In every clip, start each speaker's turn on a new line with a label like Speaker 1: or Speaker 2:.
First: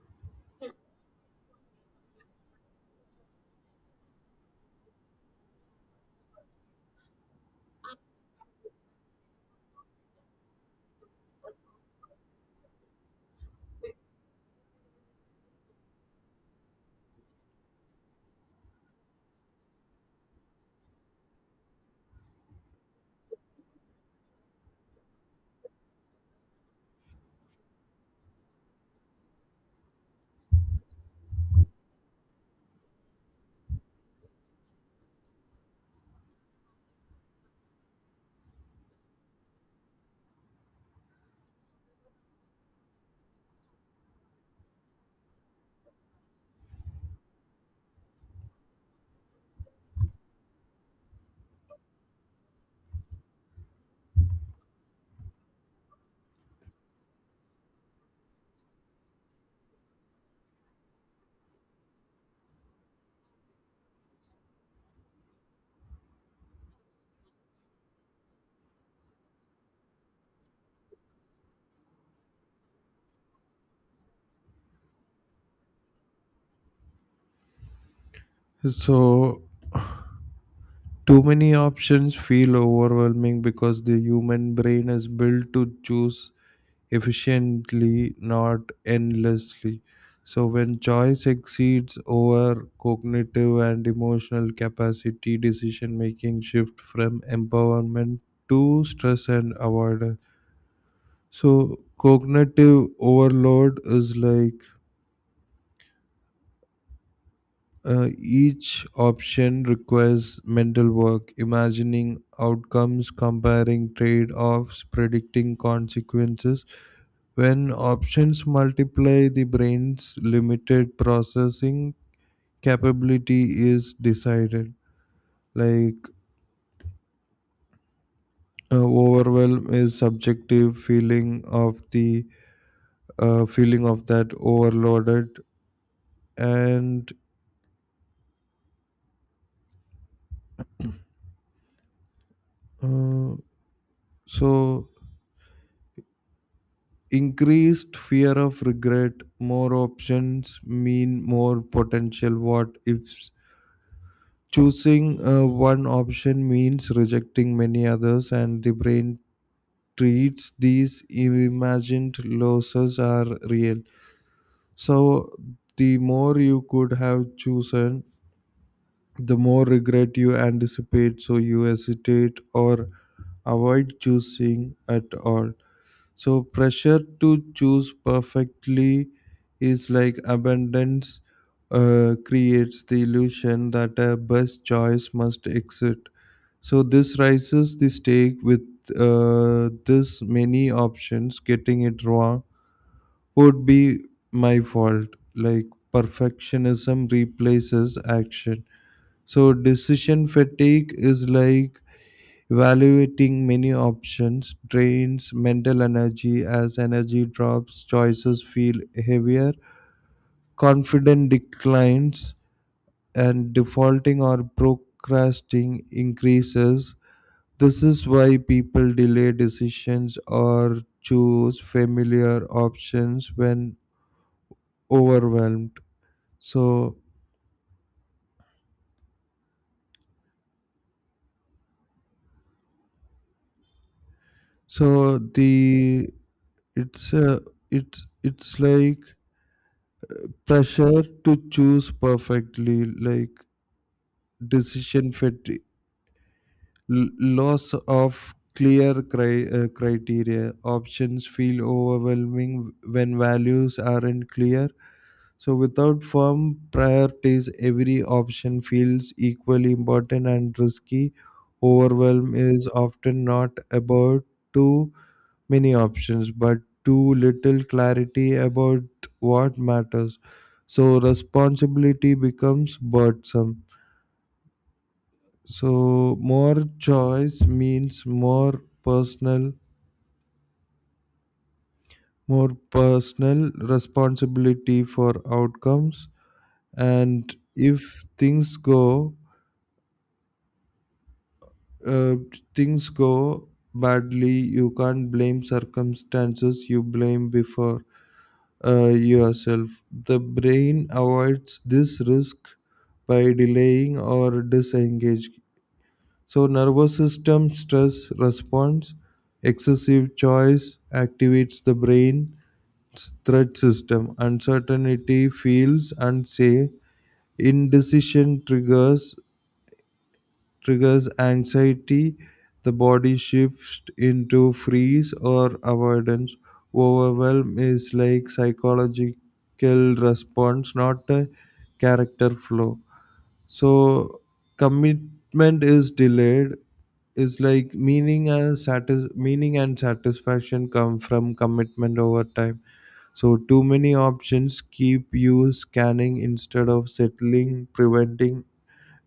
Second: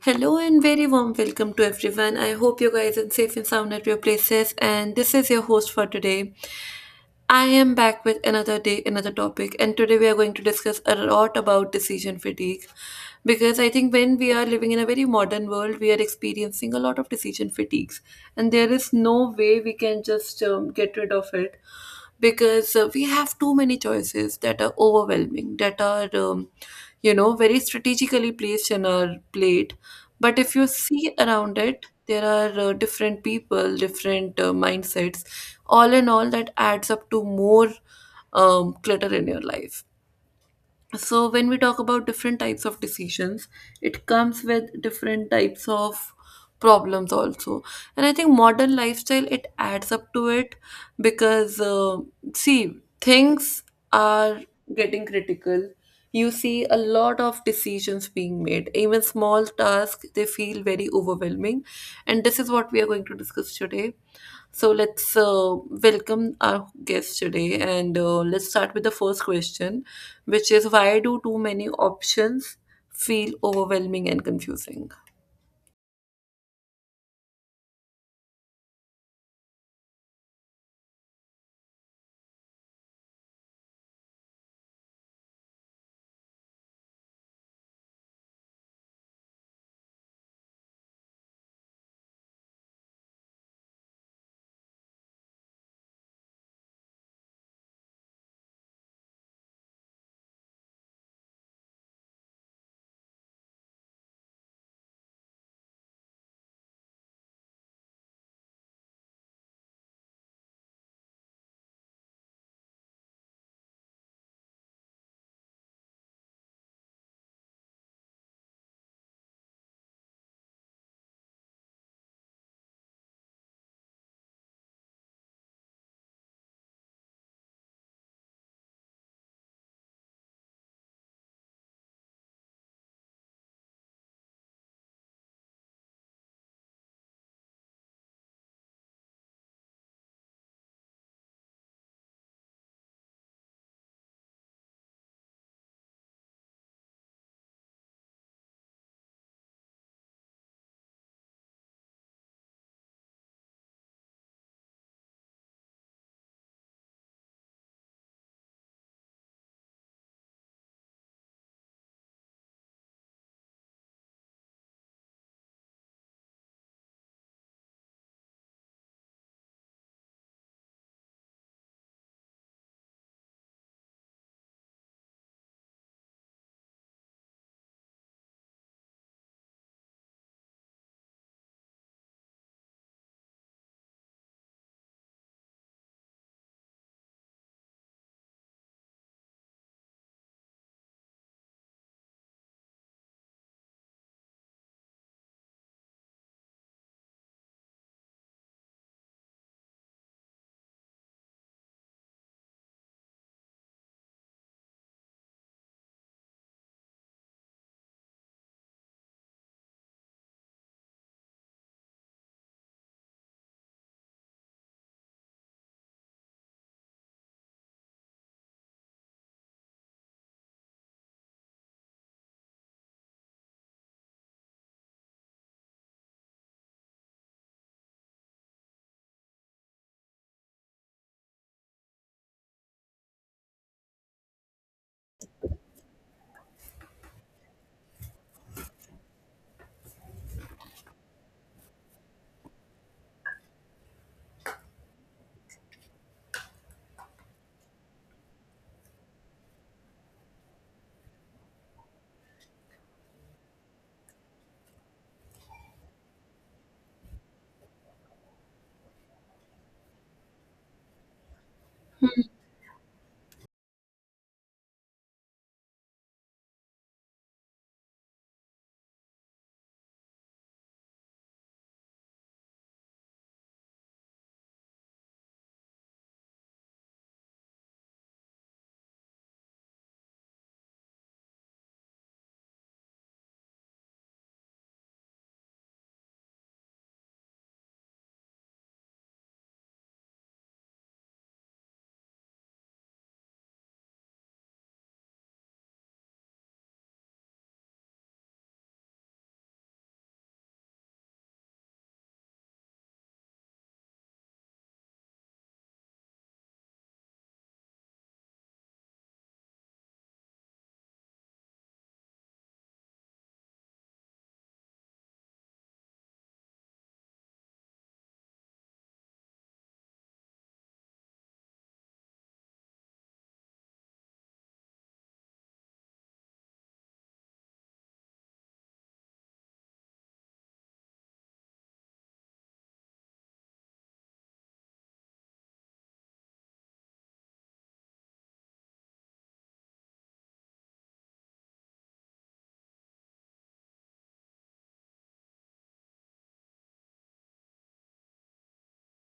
Speaker 1: Hello and very warm welcome to everyone. I hope you guys are safe and sound at your places. And this is your host for today. I am back with another day, another topic, and today we are going to discuss a lot about decision fatigue. Because I think when we are living in a very modern world, we are experiencing a lot of decision fatigues, and there is no way we can just get rid of it because we have too many choices that are overwhelming, that are, very strategically placed in our plate. But if you see around it, there are different people, different mindsets. All in all, that adds up to more clutter in your life. So, when we talk about different types of decisions, it comes with different types of problems also. And I think modern lifestyle, it adds up to it because see, things are getting critical. You see a lot of decisions being made. Even small tasks, they feel very overwhelming, and this is what we are going to discuss today. So let's welcome our guest today, and let's start with the first question, which is why do too many options feel overwhelming and confusing?
Speaker 2: So, too many options feel overwhelming because the human brain is built to choose efficiently, not endlessly. So, when choice exceeds over cognitive and emotional capacity, decision making shift from empowerment to stress and avoidance. So, cognitive overload is like each option requires mental work, imagining outcomes, comparing trade offs, predicting consequences. When options multiply, the brain's limited processing capability is decided. Like overwhelm is subjective feeling of the feeling of that overloaded, and uh, so increased fear of regret, more options mean more potential what if, choosing one option means rejecting many others, and the brain treats these imagined losses are real. So the more you could have chosen, the more regret you anticipate, so you hesitate or avoid choosing at all. So pressure to choose perfectly is like abundance creates the illusion that a best choice must exist. So this raises the stake with this many options. Getting it wrong would be my fault. Like perfectionism replaces action. So decision fatigue is like evaluating many options drains mental energy. As energy drops, choices feel heavier, confidence declines, and defaulting or procrastinating increases. This is why people delay decisions or choose familiar options when overwhelmed. So, so the it's uh, it's like pressure to choose perfectly, like decision fatigue, l- loss of clear criteria. Options feel overwhelming when values aren't clear. So, without firm priorities, every option feels equally important and risky. Overwhelm is often not about too many options, but too little clarity about what matters. So, responsibility becomes burdensome. So more choice means more personal responsibility for outcomes. And if uh, things go badly, you can't blame circumstances. You blame before yourself. The brain avoids this risk by delaying or disengaging. So nervous system stress response, excessive choice activates the brain threat system. Uncertainty feels unsafe. Indecision triggers anxiety. The body shifts into freeze or avoidance. Overwhelm is like psychological response, not a character flow. So commitment is delayed is like meaning and satisfaction come from commitment over time. So too many options keep you scanning instead of settling, preventing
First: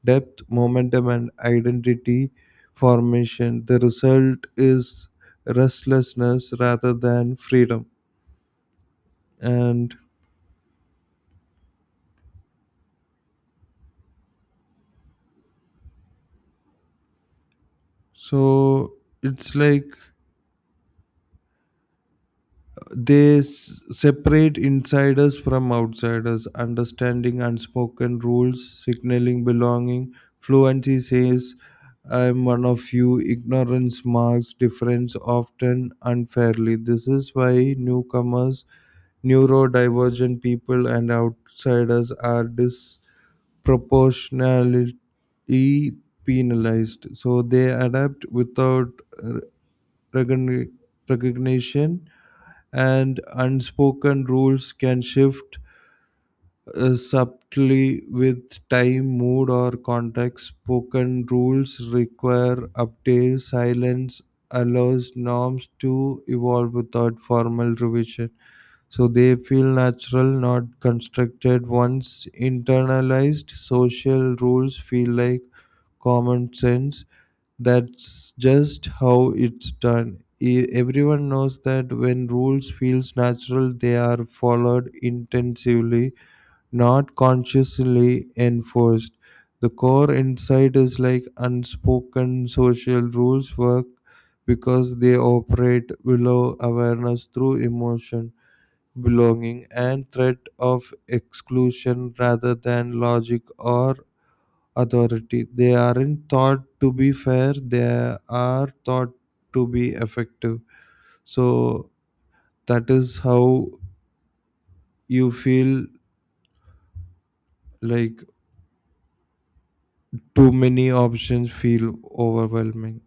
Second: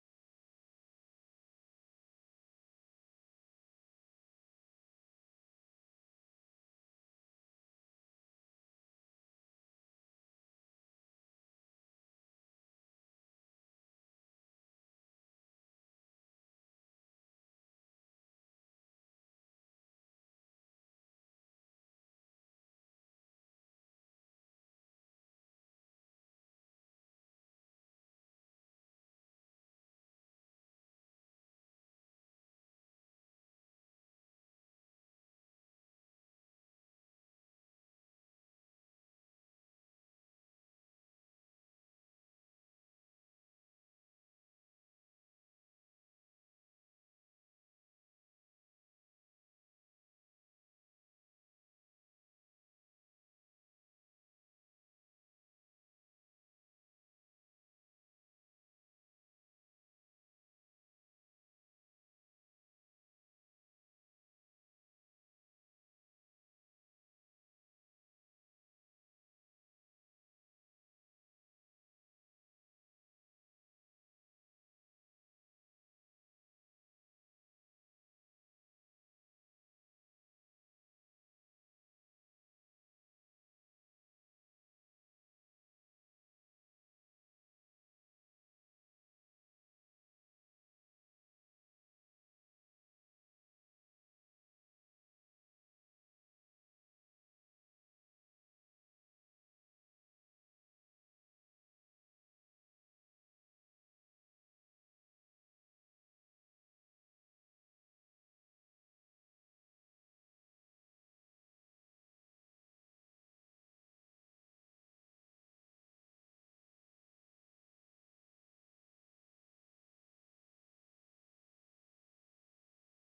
Speaker 2: depth, momentum, and identity formation. The result is restlessness rather than freedom. And so it's like they separate insiders from outsiders, understanding unspoken rules, signaling belonging. Fluency says, I'm one of you. Ignorance marks difference often unfairly. This is why newcomers, neurodivergent people, and outsiders are disproportionately penalized. So they adapt without uh, recogni- recognition, and unspoken rules can shift subtly with time, mood, or context. Spoken rules require update. Silence allows norms to evolve without formal revision. So they feel natural, not constructed. Once internalized, social rules feel like common sense, that's just how it's done. Everyone knows that when rules feels natural they are followed intensively, not consciously enforced. The core insight is like unspoken social rules work because they operate below awareness through emotion, belonging, and threat of exclusion rather than logic or authority. They aren't thought to be fair, they are thought to be effective. So that is how you feel like too many options feel overwhelming.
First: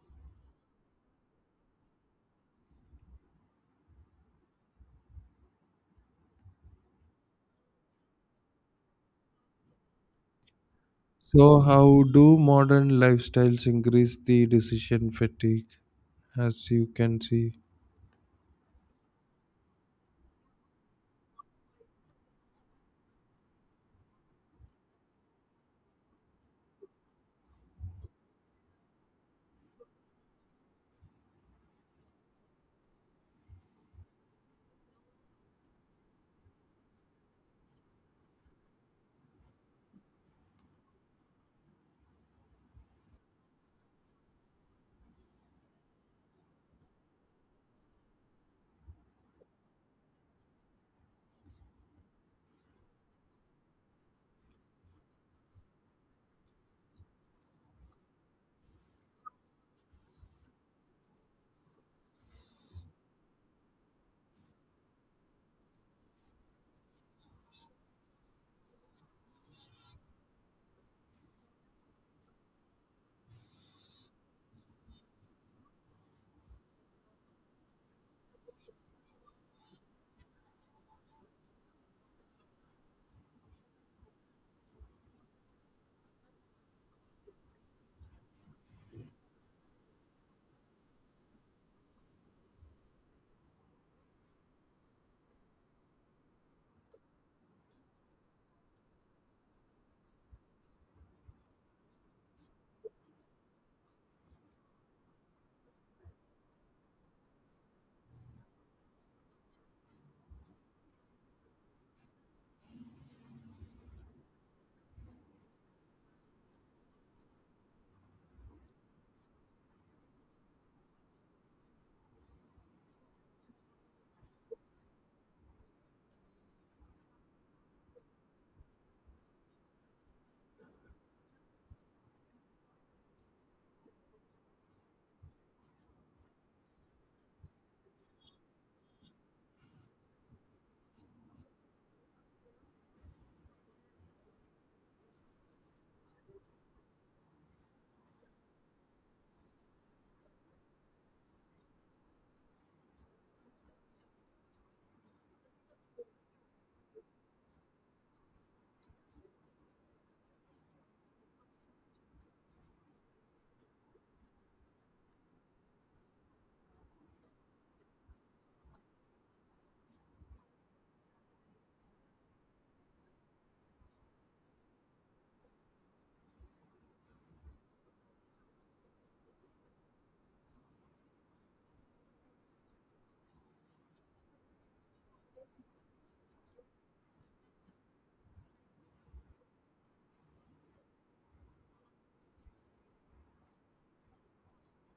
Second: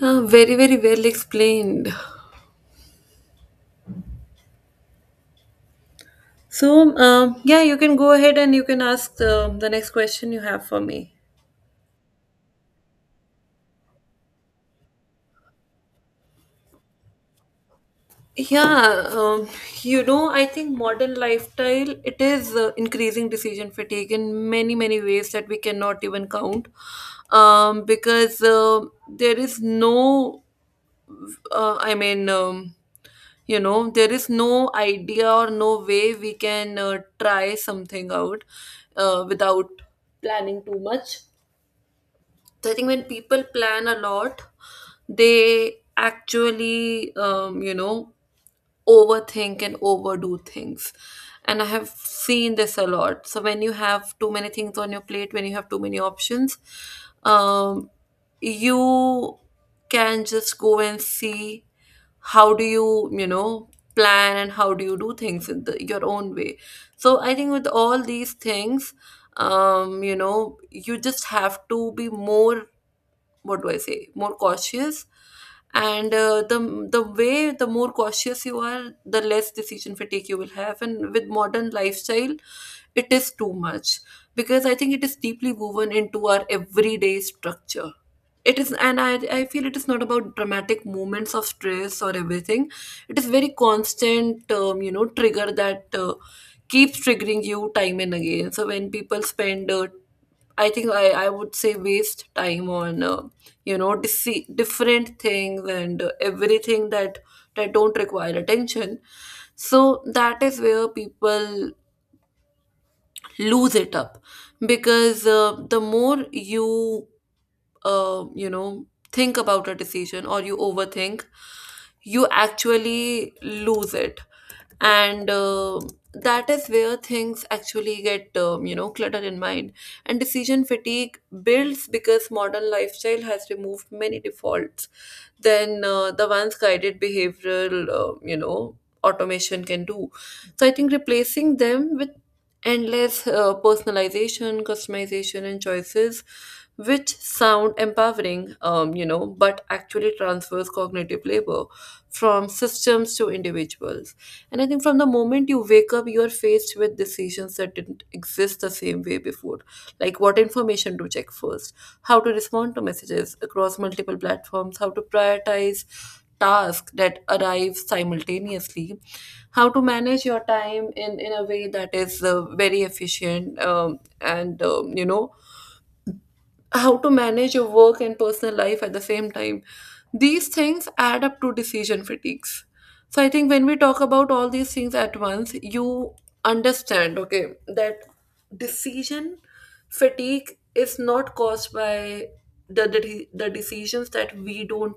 Speaker 1: Yeah, very very well explained. So, yeah, you can go ahead and you can ask the next question you have for me.
Speaker 2: So, how do modern lifestyles increase the decision fatigue? As you can see,
Speaker 1: Yeah, I think modern lifestyle, it is increasing decision fatigue in many many ways that we cannot even count, because there is no, I mean, there is no idea or no way we can try something out without planning too much. So I think when people plan a lot, they actually, overthink and overdo things. And I have seen this a lot. So when you have too many things on your plate, when you have too many options, um, you can just go and see how do you, you know, plan and how do you do things in the, your own way. So I think with all these things, you just have to be more, what do I say, more cautious, and the way, the more cautious you are, the less decision fatigue you will have. And with modern lifestyle, it is too much because I think it is deeply woven into our everyday structure. It is, and I feel it is not about dramatic moments of stress or everything. It is very constant trigger that keeps triggering you time and again. So when people spend, I would say, waste time on different things and everything, that don't require attention. So that is where people lose it up because the more you you know think about a decision or you overthink, you actually lose it. And that is where things actually get cluttered in mind. And decision fatigue builds because modern lifestyle has removed many defaults than the ones guided behavioral, automation can do. So I think replacing them with endless personalization, customization, and choices, which sound empowering, but actually transfers cognitive labor from systems to individuals. And I think from the moment you wake up, you are faced with decisions that didn't exist the same way before. Like what information to check first, how to respond to messages across multiple platforms, how to prioritize tasks that arrive simultaneously, how to manage your time in a way that is very efficient and how to manage your work and personal life at the same time. These things add up to decision fatigues. So I think when we talk about all these things at once, you understand, okay, that decision fatigue is not caused by the decisions that we don't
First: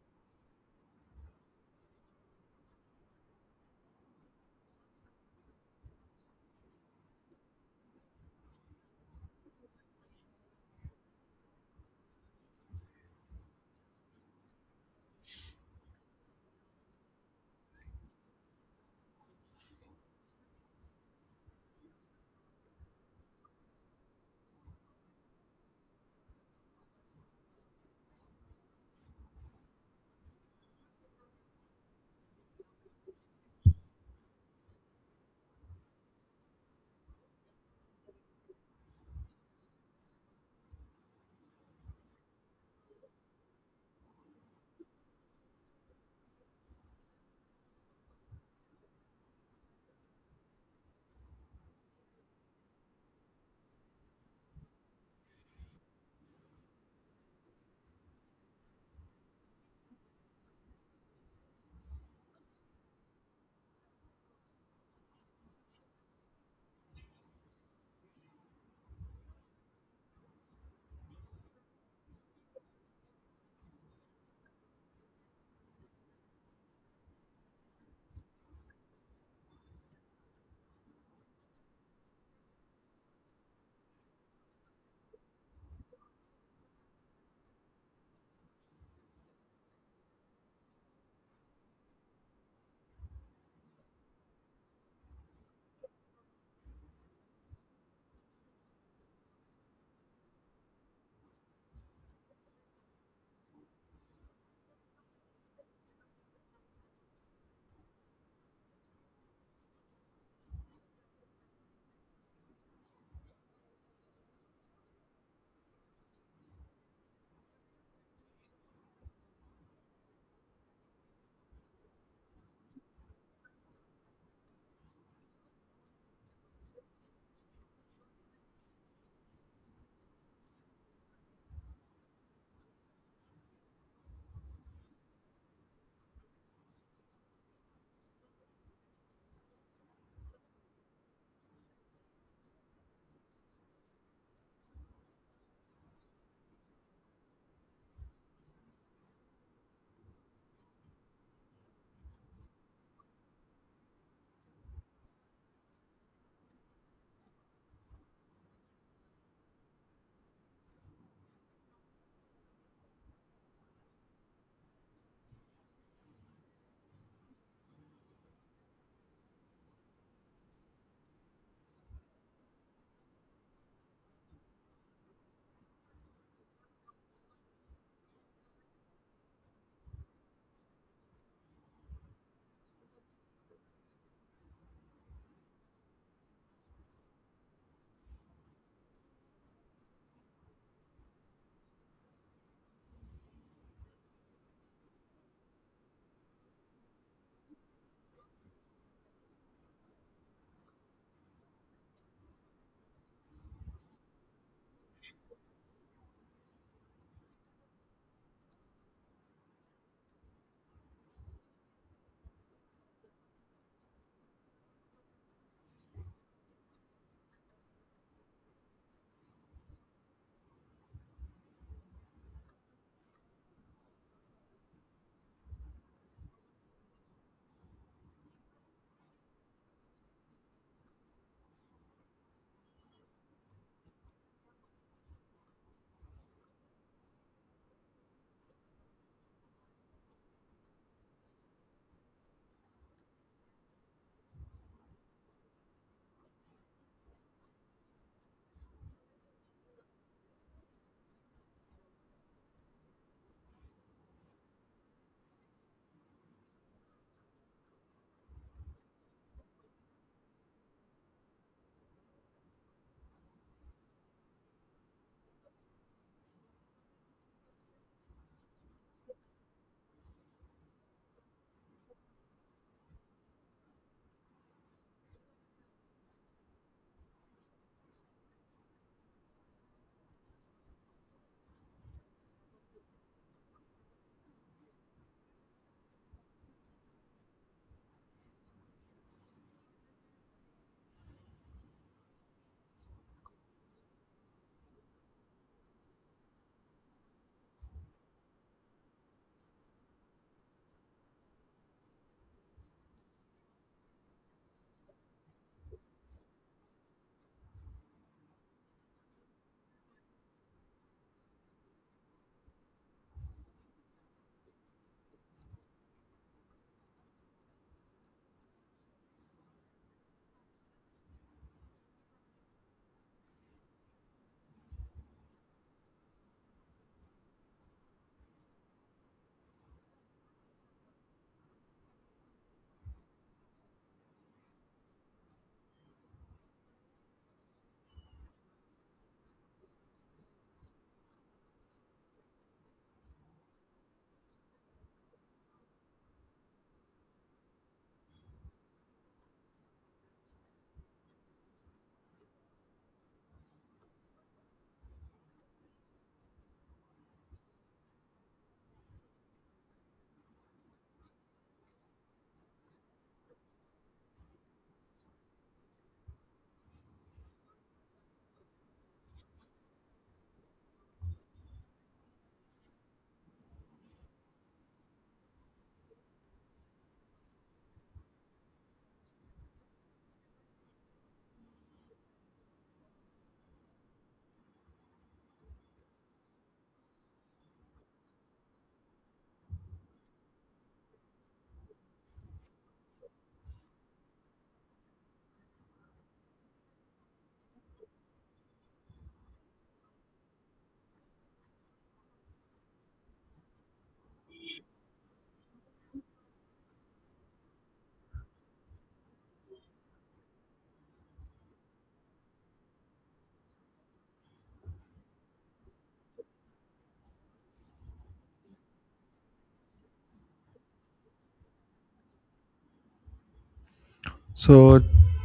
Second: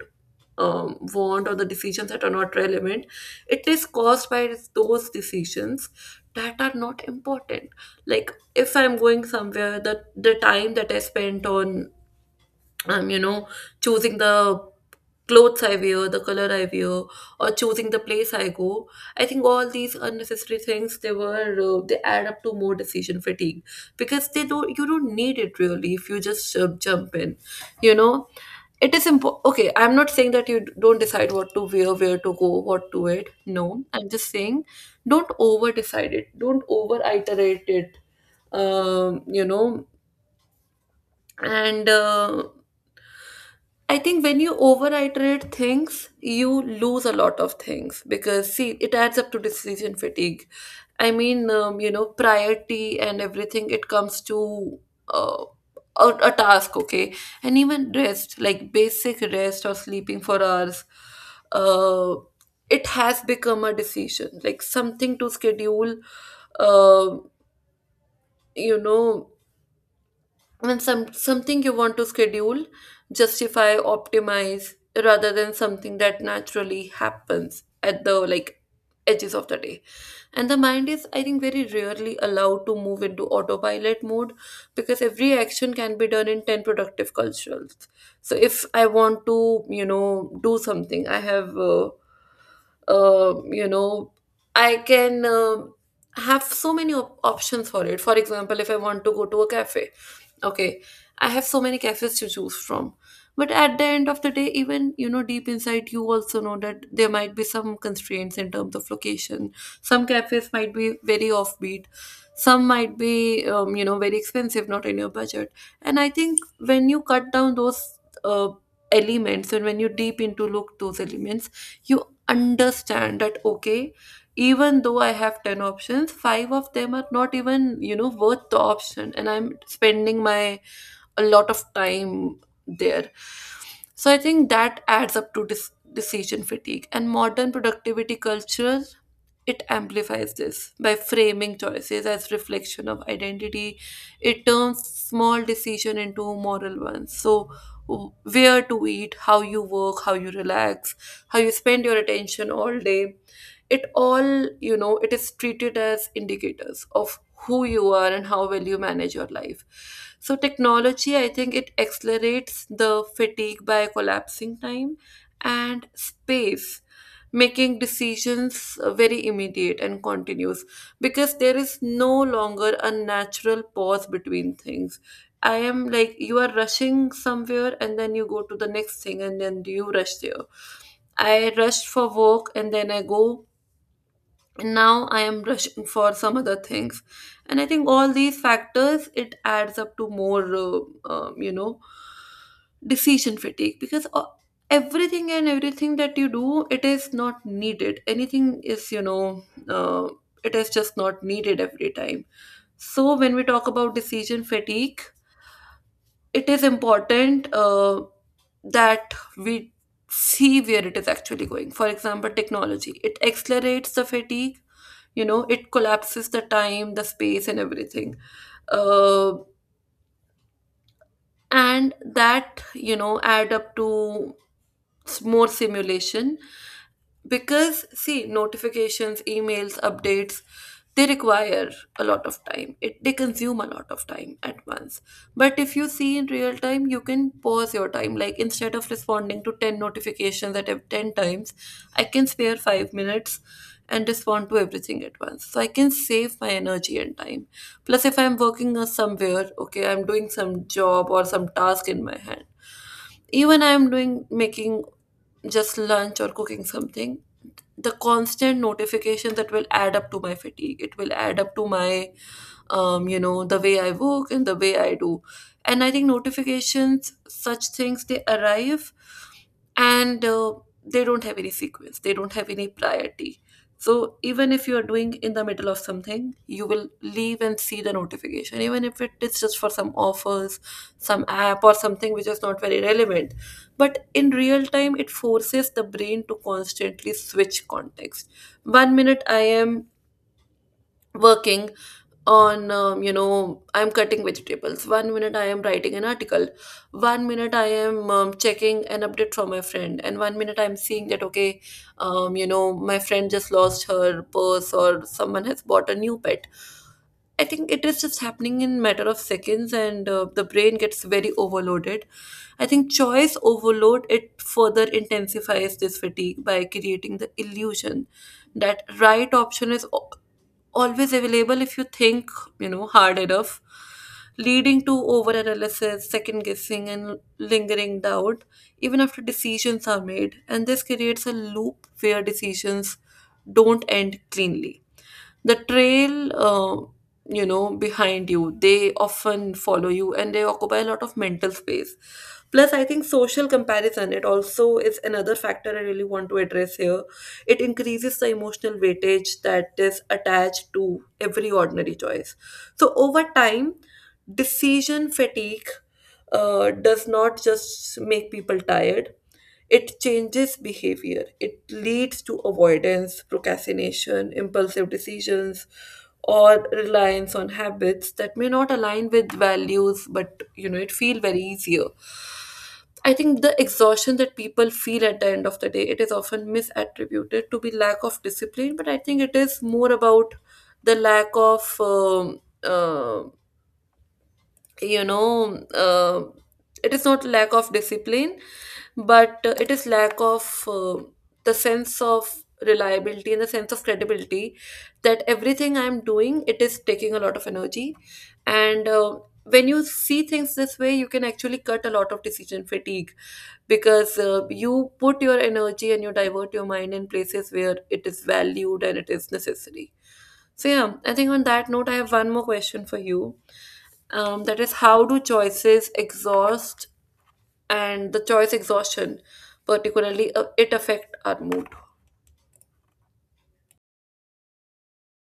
Speaker 1: want or the decisions that are not relevant. It is caused by those decisions that are not important. Like if I'm going somewhere, the time that I spent on um, you know, choosing the clothes I wear, the color I wear, or choosing the place I go, I think all these unnecessary things, they add up to more decision fatigue because they don't you don't need it really if you just jump in, you know. It is important. Okay, I'm not saying that you don't decide what to wear, where to go, what to eat. No, I'm just saying don't over decide it. Don't over iterate it, you know, and I think when you overiterate things, you lose a lot of things because see, it adds up to decision fatigue. I mean, priority and everything, it comes to uh, a task, okay. And even rest, like basic rest or sleeping for hours, uh, it has become a decision, like something to schedule, uh, you know when something you want to schedule, justify, optimize rather than something that naturally happens at the, like, edges of the day. And the mind is, I think, very rarely allowed to move into autopilot mode because every action can be done in 10 productive cultures. So if I want to, you know, do something, uh, you know, I can have so many options for it. For example, if I want to go to a cafe, okay, I have so many cafes to choose from. But at the end of the day, even, you know, deep inside, you also know that there might be some constraints in terms of location. Some cafes might be very offbeat, some might be very expensive, not in your budget. And I think when you cut down those uh, elements, and when you deep into look those elements, you understand that okay, even though I have 10 options, five of them are not even, you know, worth the option, and I'm spending my a lot of time there. So I think that adds up to decision fatigue. And modern productivity culture, it amplifies this by framing choices as reflection of identity. It turns small decision into moral ones. So, where to eat, how you work, how you relax, how you spend your attention all day, it all, you know, it is treated as indicators of who you are and how well you manage your life. So technology, I think it accelerates the fatigue by collapsing time and space, making decisions very immediate and continuous because there is no longer a natural pause between things. I am like, you are rushing somewhere and then you go to the next thing and then you rush there. I rushed for work and then I go, and now I am rushing for some other things. And I think all these factors, it adds up to more um, you know decision fatigue because everything and everything that you do, it is not needed. Anything is, you know, uh, it is just not needed every time. So when we talk about decision fatigue, it is important that we see where it is actually going. For example, technology, it accelerates the fatigue, you know, it collapses the time, the space, and everything, uh, and that, you know, add up to more simulation. Because see, notifications, emails, updates, they require a lot of time, it they consume a lot of time at once. But if you see in real time, you can pause your time. Like instead of responding to 10 notifications at 10 times, I can spare 5 minutes and respond to everything at once, so I can save my energy and time. Plus, if I'm working somewhere, okay, I'm doing some job or some task in my hand, even I'm doing making just lunch or cooking something, the constant notification that will add up to my fatigue. It will add up to my the way I work and the way I do. And I think notifications, such things, they arrive, and they don't have any sequence, they don't have any priority. So even if you are doing in the middle of something, you will leave and see the notification, even if it is just for some offers, some app or something which is not very relevant. But in real time, it forces the brain to constantly switch context. One minute I am working on, I'm cutting vegetables, one minute I am writing an article, one minute I am, checking an update from my friend, and one minute I'm seeing that okay, my friend just lost her purse or someone has bought a new pet. I think it is just happening in matter of seconds, and the brain gets very overloaded. I think choice overload, it further intensifies this fatigue by creating the illusion that right option is always available if you think, you know, hard enough, leading to overanalysis, second guessing, and lingering doubt even after decisions are made. And this creates a loop where decisions don't end cleanly. The trail, behind you, they often follow you and they occupy a lot of mental space. Plus, I think social comparison, it also is another factor I really want to address here. It increases the emotional weightage that is attached to every ordinary choice. So over time, decision fatigue does not just make people tired, it changes behavior. It leads to avoidance, procrastination, impulsive decisions, or reliance on habits that may not align with values, but you know, it feel very easier. I think the exhaustion that people feel at the end of the day, it is often misattributed to be lack of discipline, but I think it is more about the lack of you know uh, it is not lack of discipline, but it is lack of the sense of reliability and the sense of credibility, that everything I'm doing, it is taking a lot of energy. And when you see things this way, you can actually cut a lot of decision fatigue because you put your energy and you divert your mind in places where it is valued and it is necessary. So yeah, I think on that note, I have one more question for you. That is, how do choices exhaust, and the choice exhaustion, particularly, it affect our mood?
Speaker 2: so,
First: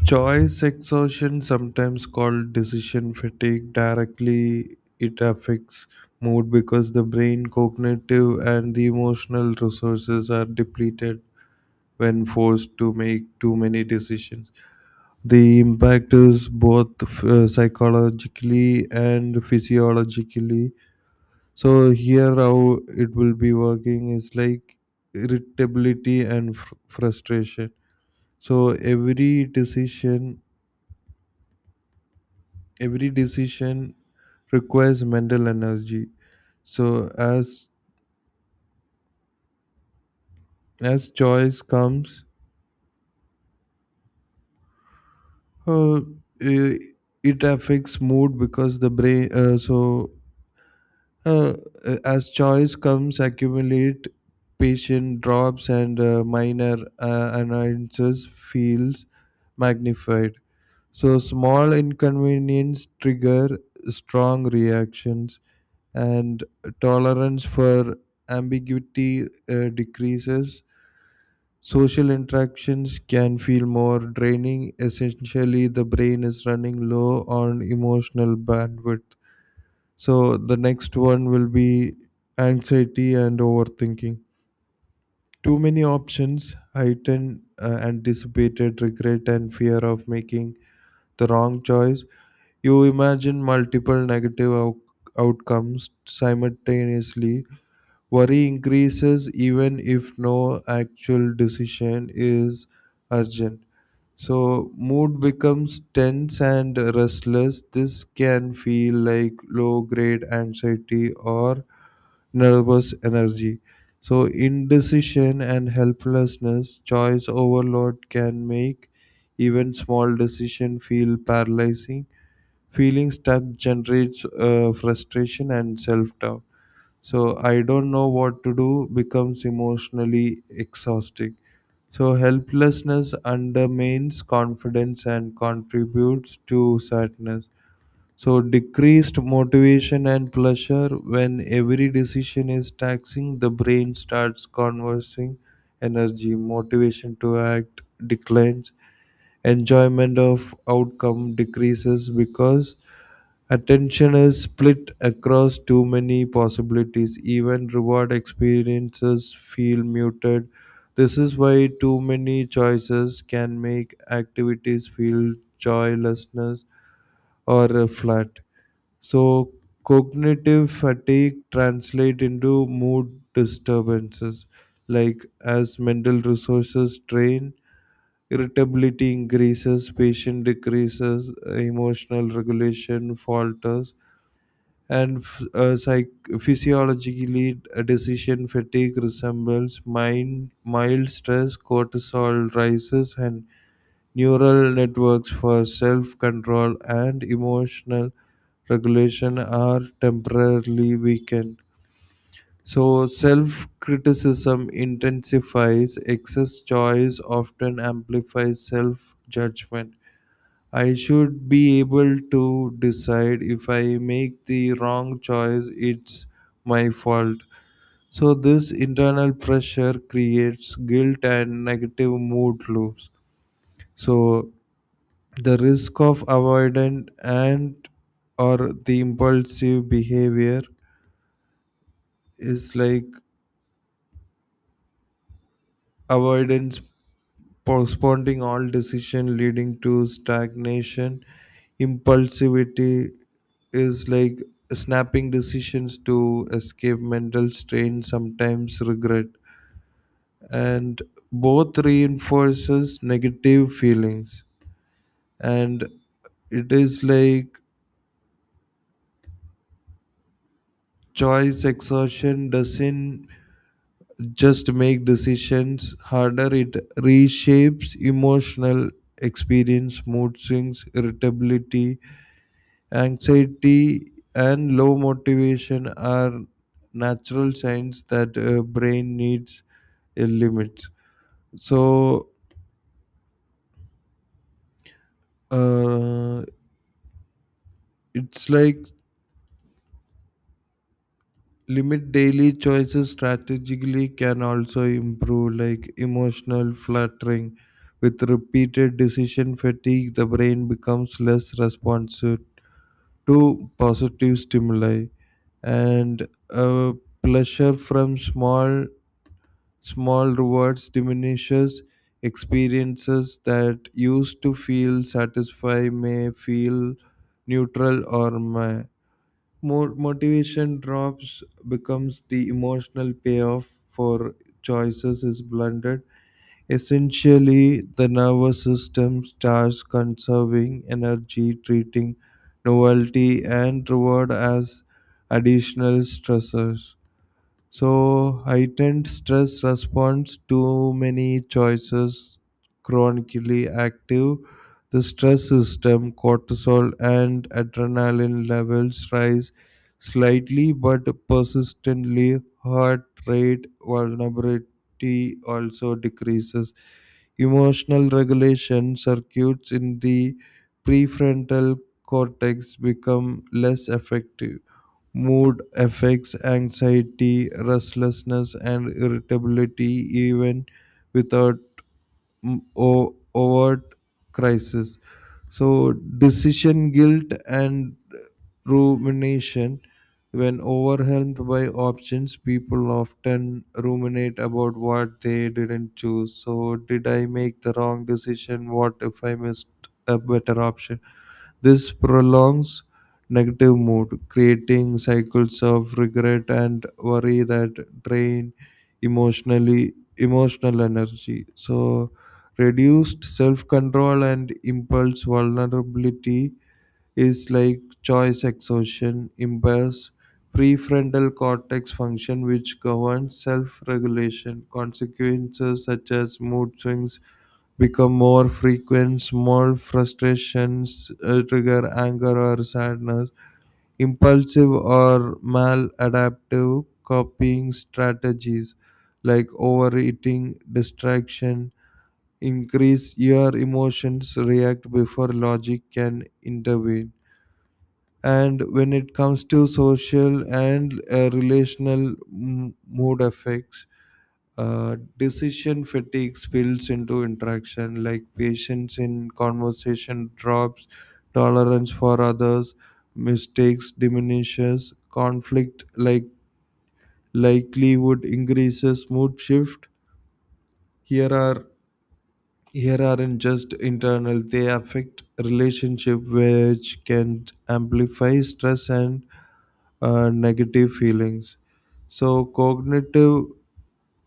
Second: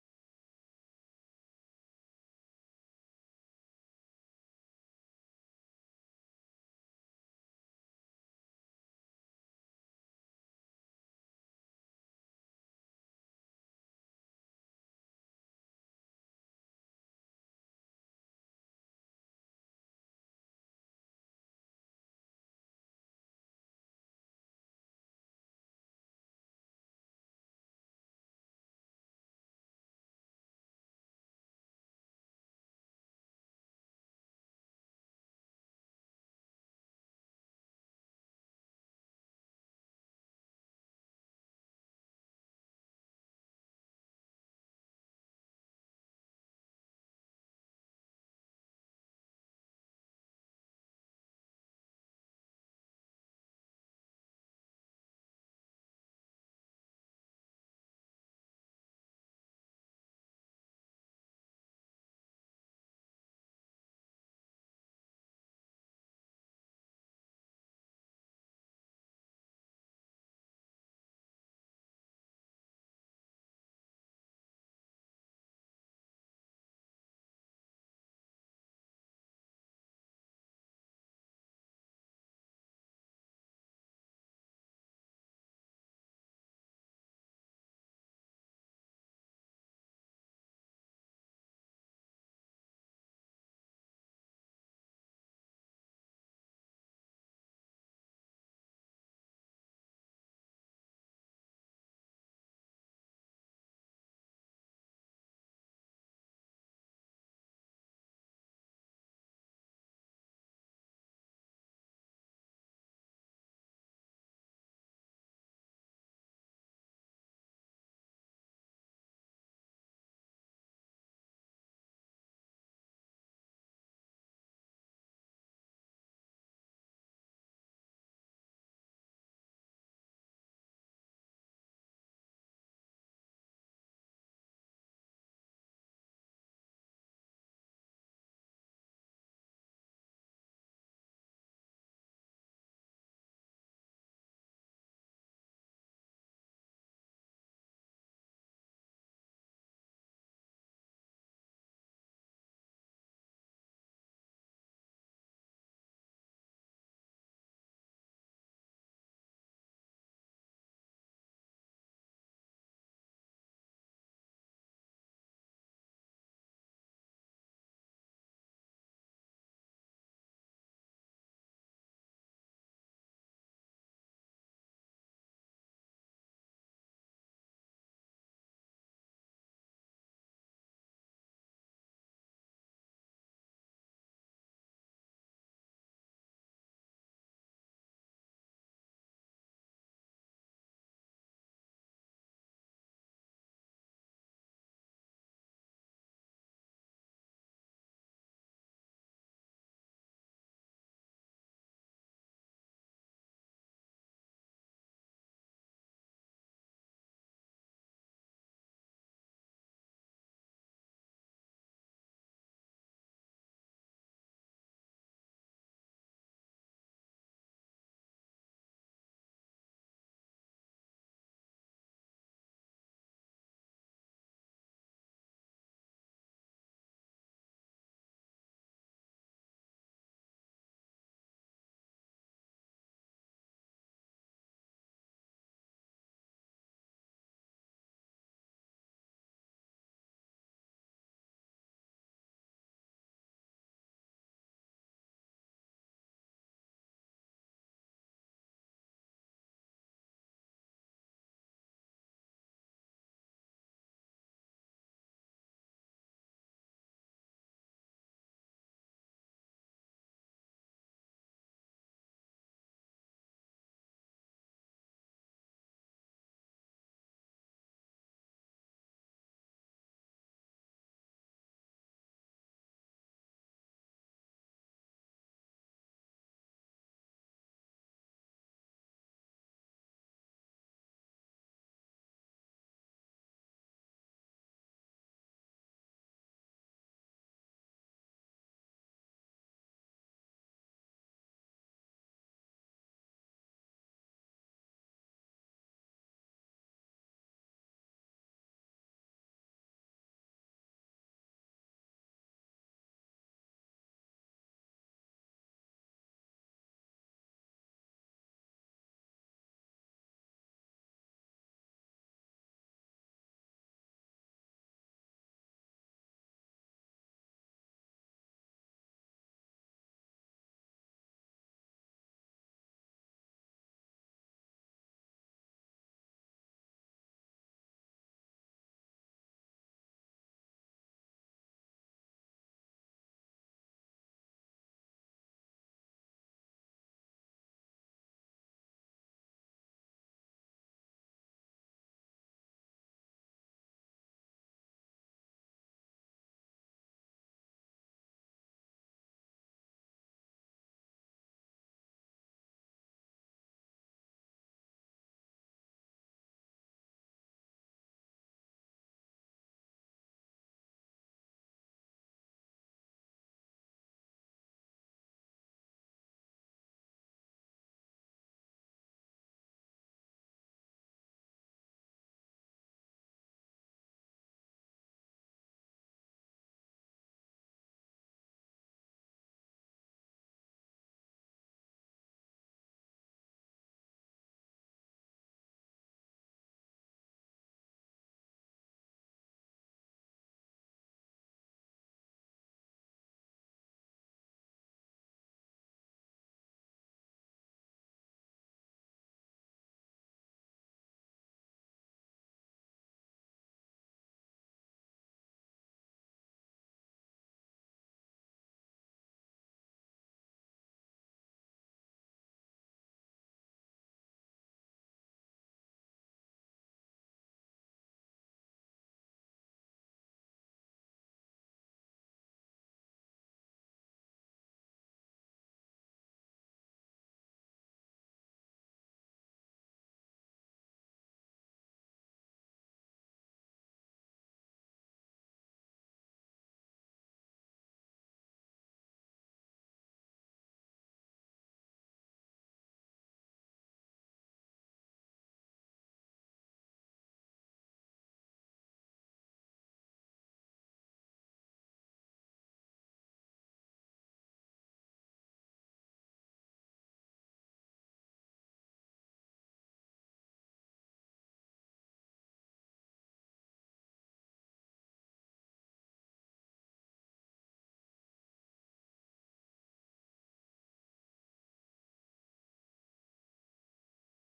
Speaker 2: choice exhaustion, sometimes called decision fatigue, directly it affects mood because the brain, cognitive, and the emotional resources are depleted when forced to make too many decisions. The impact is both psychologically and physiologically. So, here how it will be working is like irritability and frustration. So, every decision requires mental energy. So as as choice comes uh, I- it affects mood because the brain so uh, as choice comes accumulate, patient drops, and minor annoyances feels magnified. So small inconvenience trigger strong reactions, and tolerance for ambiguity decreases. Social interactions can feel more draining. Essentially, the brain is running low on emotional bandwidth. So, the next one will be anxiety and overthinking. Too many options heighten anticipated regret and fear of making the wrong choice. You imagine multiple negative outcomes simultaneously. Worry increases even if no actual decision is urgent. So, mood becomes tense and restless. This can feel like low grade anxiety or nervous energy. So, indecision and helplessness, choice overload can make even small decision feel paralyzing. Feeling stuck generates frustration and self doubt. So I don't know what to do becomes emotionally exhausting. So helplessness undermines confidence and contributes to sadness. So decreased motivation and pleasure, when every decision is taxing, the brain starts conversing energy, motivation to act declines, enjoyment of outcome decreases because attention is split across too many possibilities. Even reward experiences feel muted. This is why too many choices can make activities feel joylessness or flat. So cognitive fatigue translate into mood disturbances, like as mental resources drain, irritability increases, patience decreases, emotional regulation falters, and physiologically, decision fatigue resembles mild stress, cortisol rises, and neural networks for self control and emotional regulation are temporarily weakened. So self criticism intensifies, excess choice often amplifies self judgment. I should be able to decide. If I make the wrong choice, it's my fault. So, this internal pressure creates guilt and negative mood loops. So, the risk of avoidant and or the impulsive behavior is like avoidance, postponing all decision leading to stagnation. Impulsivity is like snapping decisions to escape mental strain, sometimes regret, and both reinforces negative feelings. And it is like choice exhaustion doesn't just make decisions harder, it reshapes emotional experience. Mood swings, irritability, anxiety, and low motivation are natural signs that brain needs a limit. So uh, it's like limit daily choices strategically can also improve like emotional fluttering. With repeated decision fatigue, the brain becomes less responsive to positive stimuli, and uh, pleasure from small small rewards diminishes. Experiences that used to feel satisfy may feel neutral or my, more motivation drops, becomes the emotional payoff for choices is blunted. Essentially, the nervous system starts conserving energy, treating novelty and reward as additional stressors. So heightened stress response, too many choices, chronically active, the stress system, cortisol and adrenaline levels rise slightly but persistently. Heart rate vulnerability also decreases. Emotional regulation circuits in the prefrontal cortex become less effective. Mood affects anxiety, restlessness, and irritability even without overt crisis. So, decision guilt and rumination. When overwhelmed by options, people often ruminate about what they didn't choose. So, did I make the wrong decision? What if I missed a better option? This prolongs negative mood, creating cycles of regret and worry that drain emotional energy. So reduced self-control and impulse vulnerability is like choice exhaustion impairs prefrontal cortex function which governs self-regulation. Consequences such as mood swings become more frequent. Small frustrations trigger anger or sadness. Impulsive or maladaptive copying strategies like overeating, distraction, increase your emotions react before logic can intervene. And when it comes to social and mood effects, decision fatigue spills into interaction, like patience in conversation drops, tolerance for others, mistakes diminishes, conflict likelihood increases, mood shift. Here are Here aren't just internal; they affect relationship, which can amplify stress and negative feelings. So cognitive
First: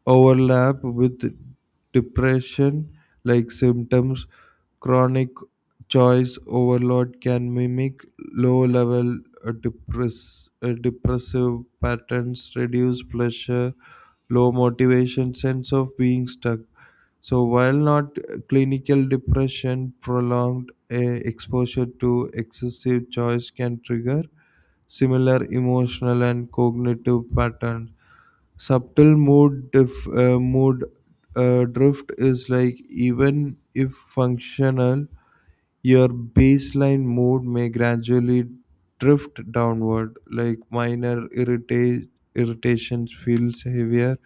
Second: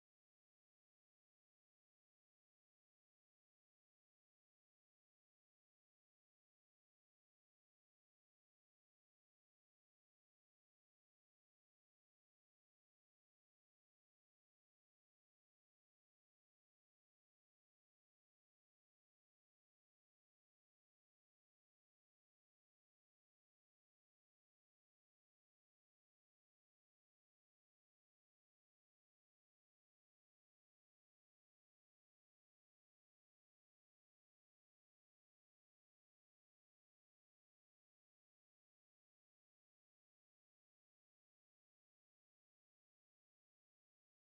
Speaker 2: overlap with depression like symptoms, chronic choice overload can mimic low level depressive patterns, reduce pleasure, low motivation, sense of being stuck. So while not clinical depression, prolonged exposure to excessive choice can trigger similar emotional and cognitive patterns. Mood drift is like even if functional, your baseline mood may gradually drift downward. Like minor irritations feels heavier,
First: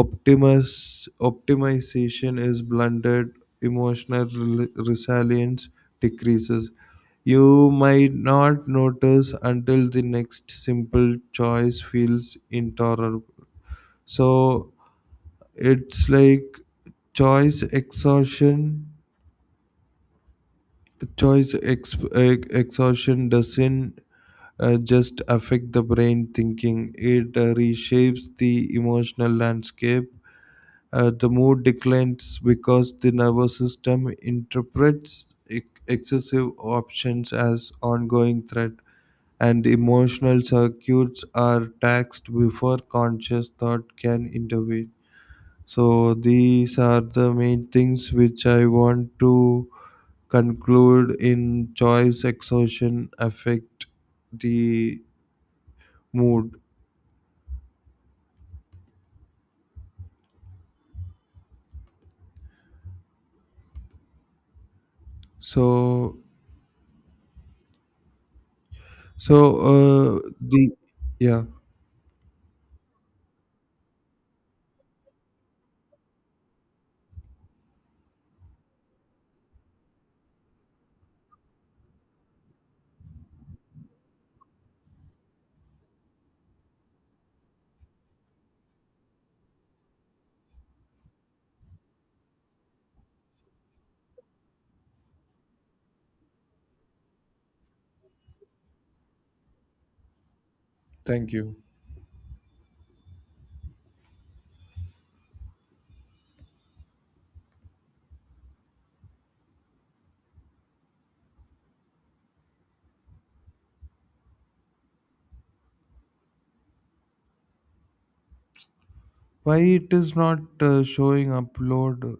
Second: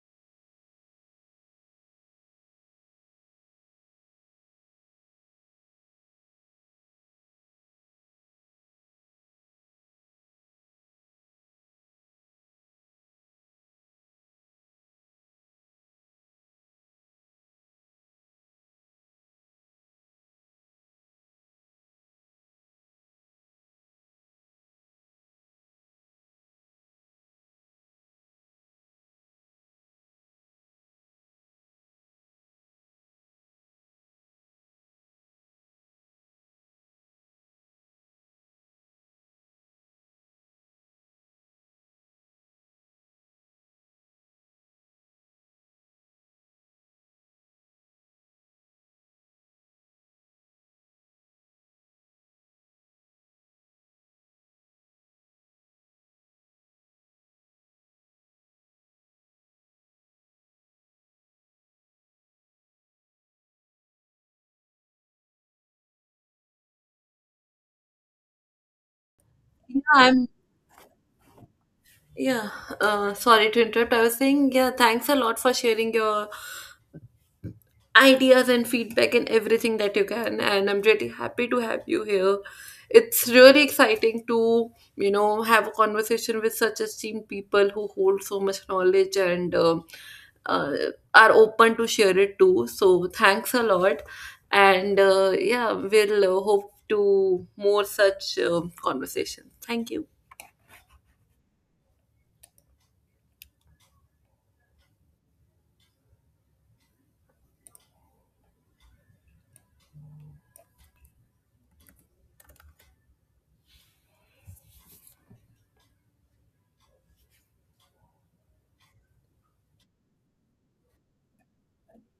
Speaker 2: optimus optimization is blunted, emotional resilience decreases. You might not notice until the next simple choice feels intolerable. So it's like choice exhaustion. choice exhaustion doesn't just affect the brain thinking, it reshapes the emotional landscape. The mood declines because the nervous system interprets excessive options as ongoing threat, and emotional circuits are taxed before conscious thought can intervene. So these are the main things which I want to conclude in choice exhaustion affect the mood. So so
Speaker 1: Yeah, I'm.
Speaker 2: the Yeah,
Speaker 1: Yeah, sorry to interrupt. I was saying, yeah, thanks a lot for sharing your ideas and feedback and everything that you can. And I'm really happy to have you here. It's really exciting to, you know, have a conversation with such esteemed people who hold so much knowledge and uh, are open to share it too. So thanks a lot. And yeah, we'll hope to more such conversations. Thank you.
Speaker 2: thank you. Why it is not showing upload.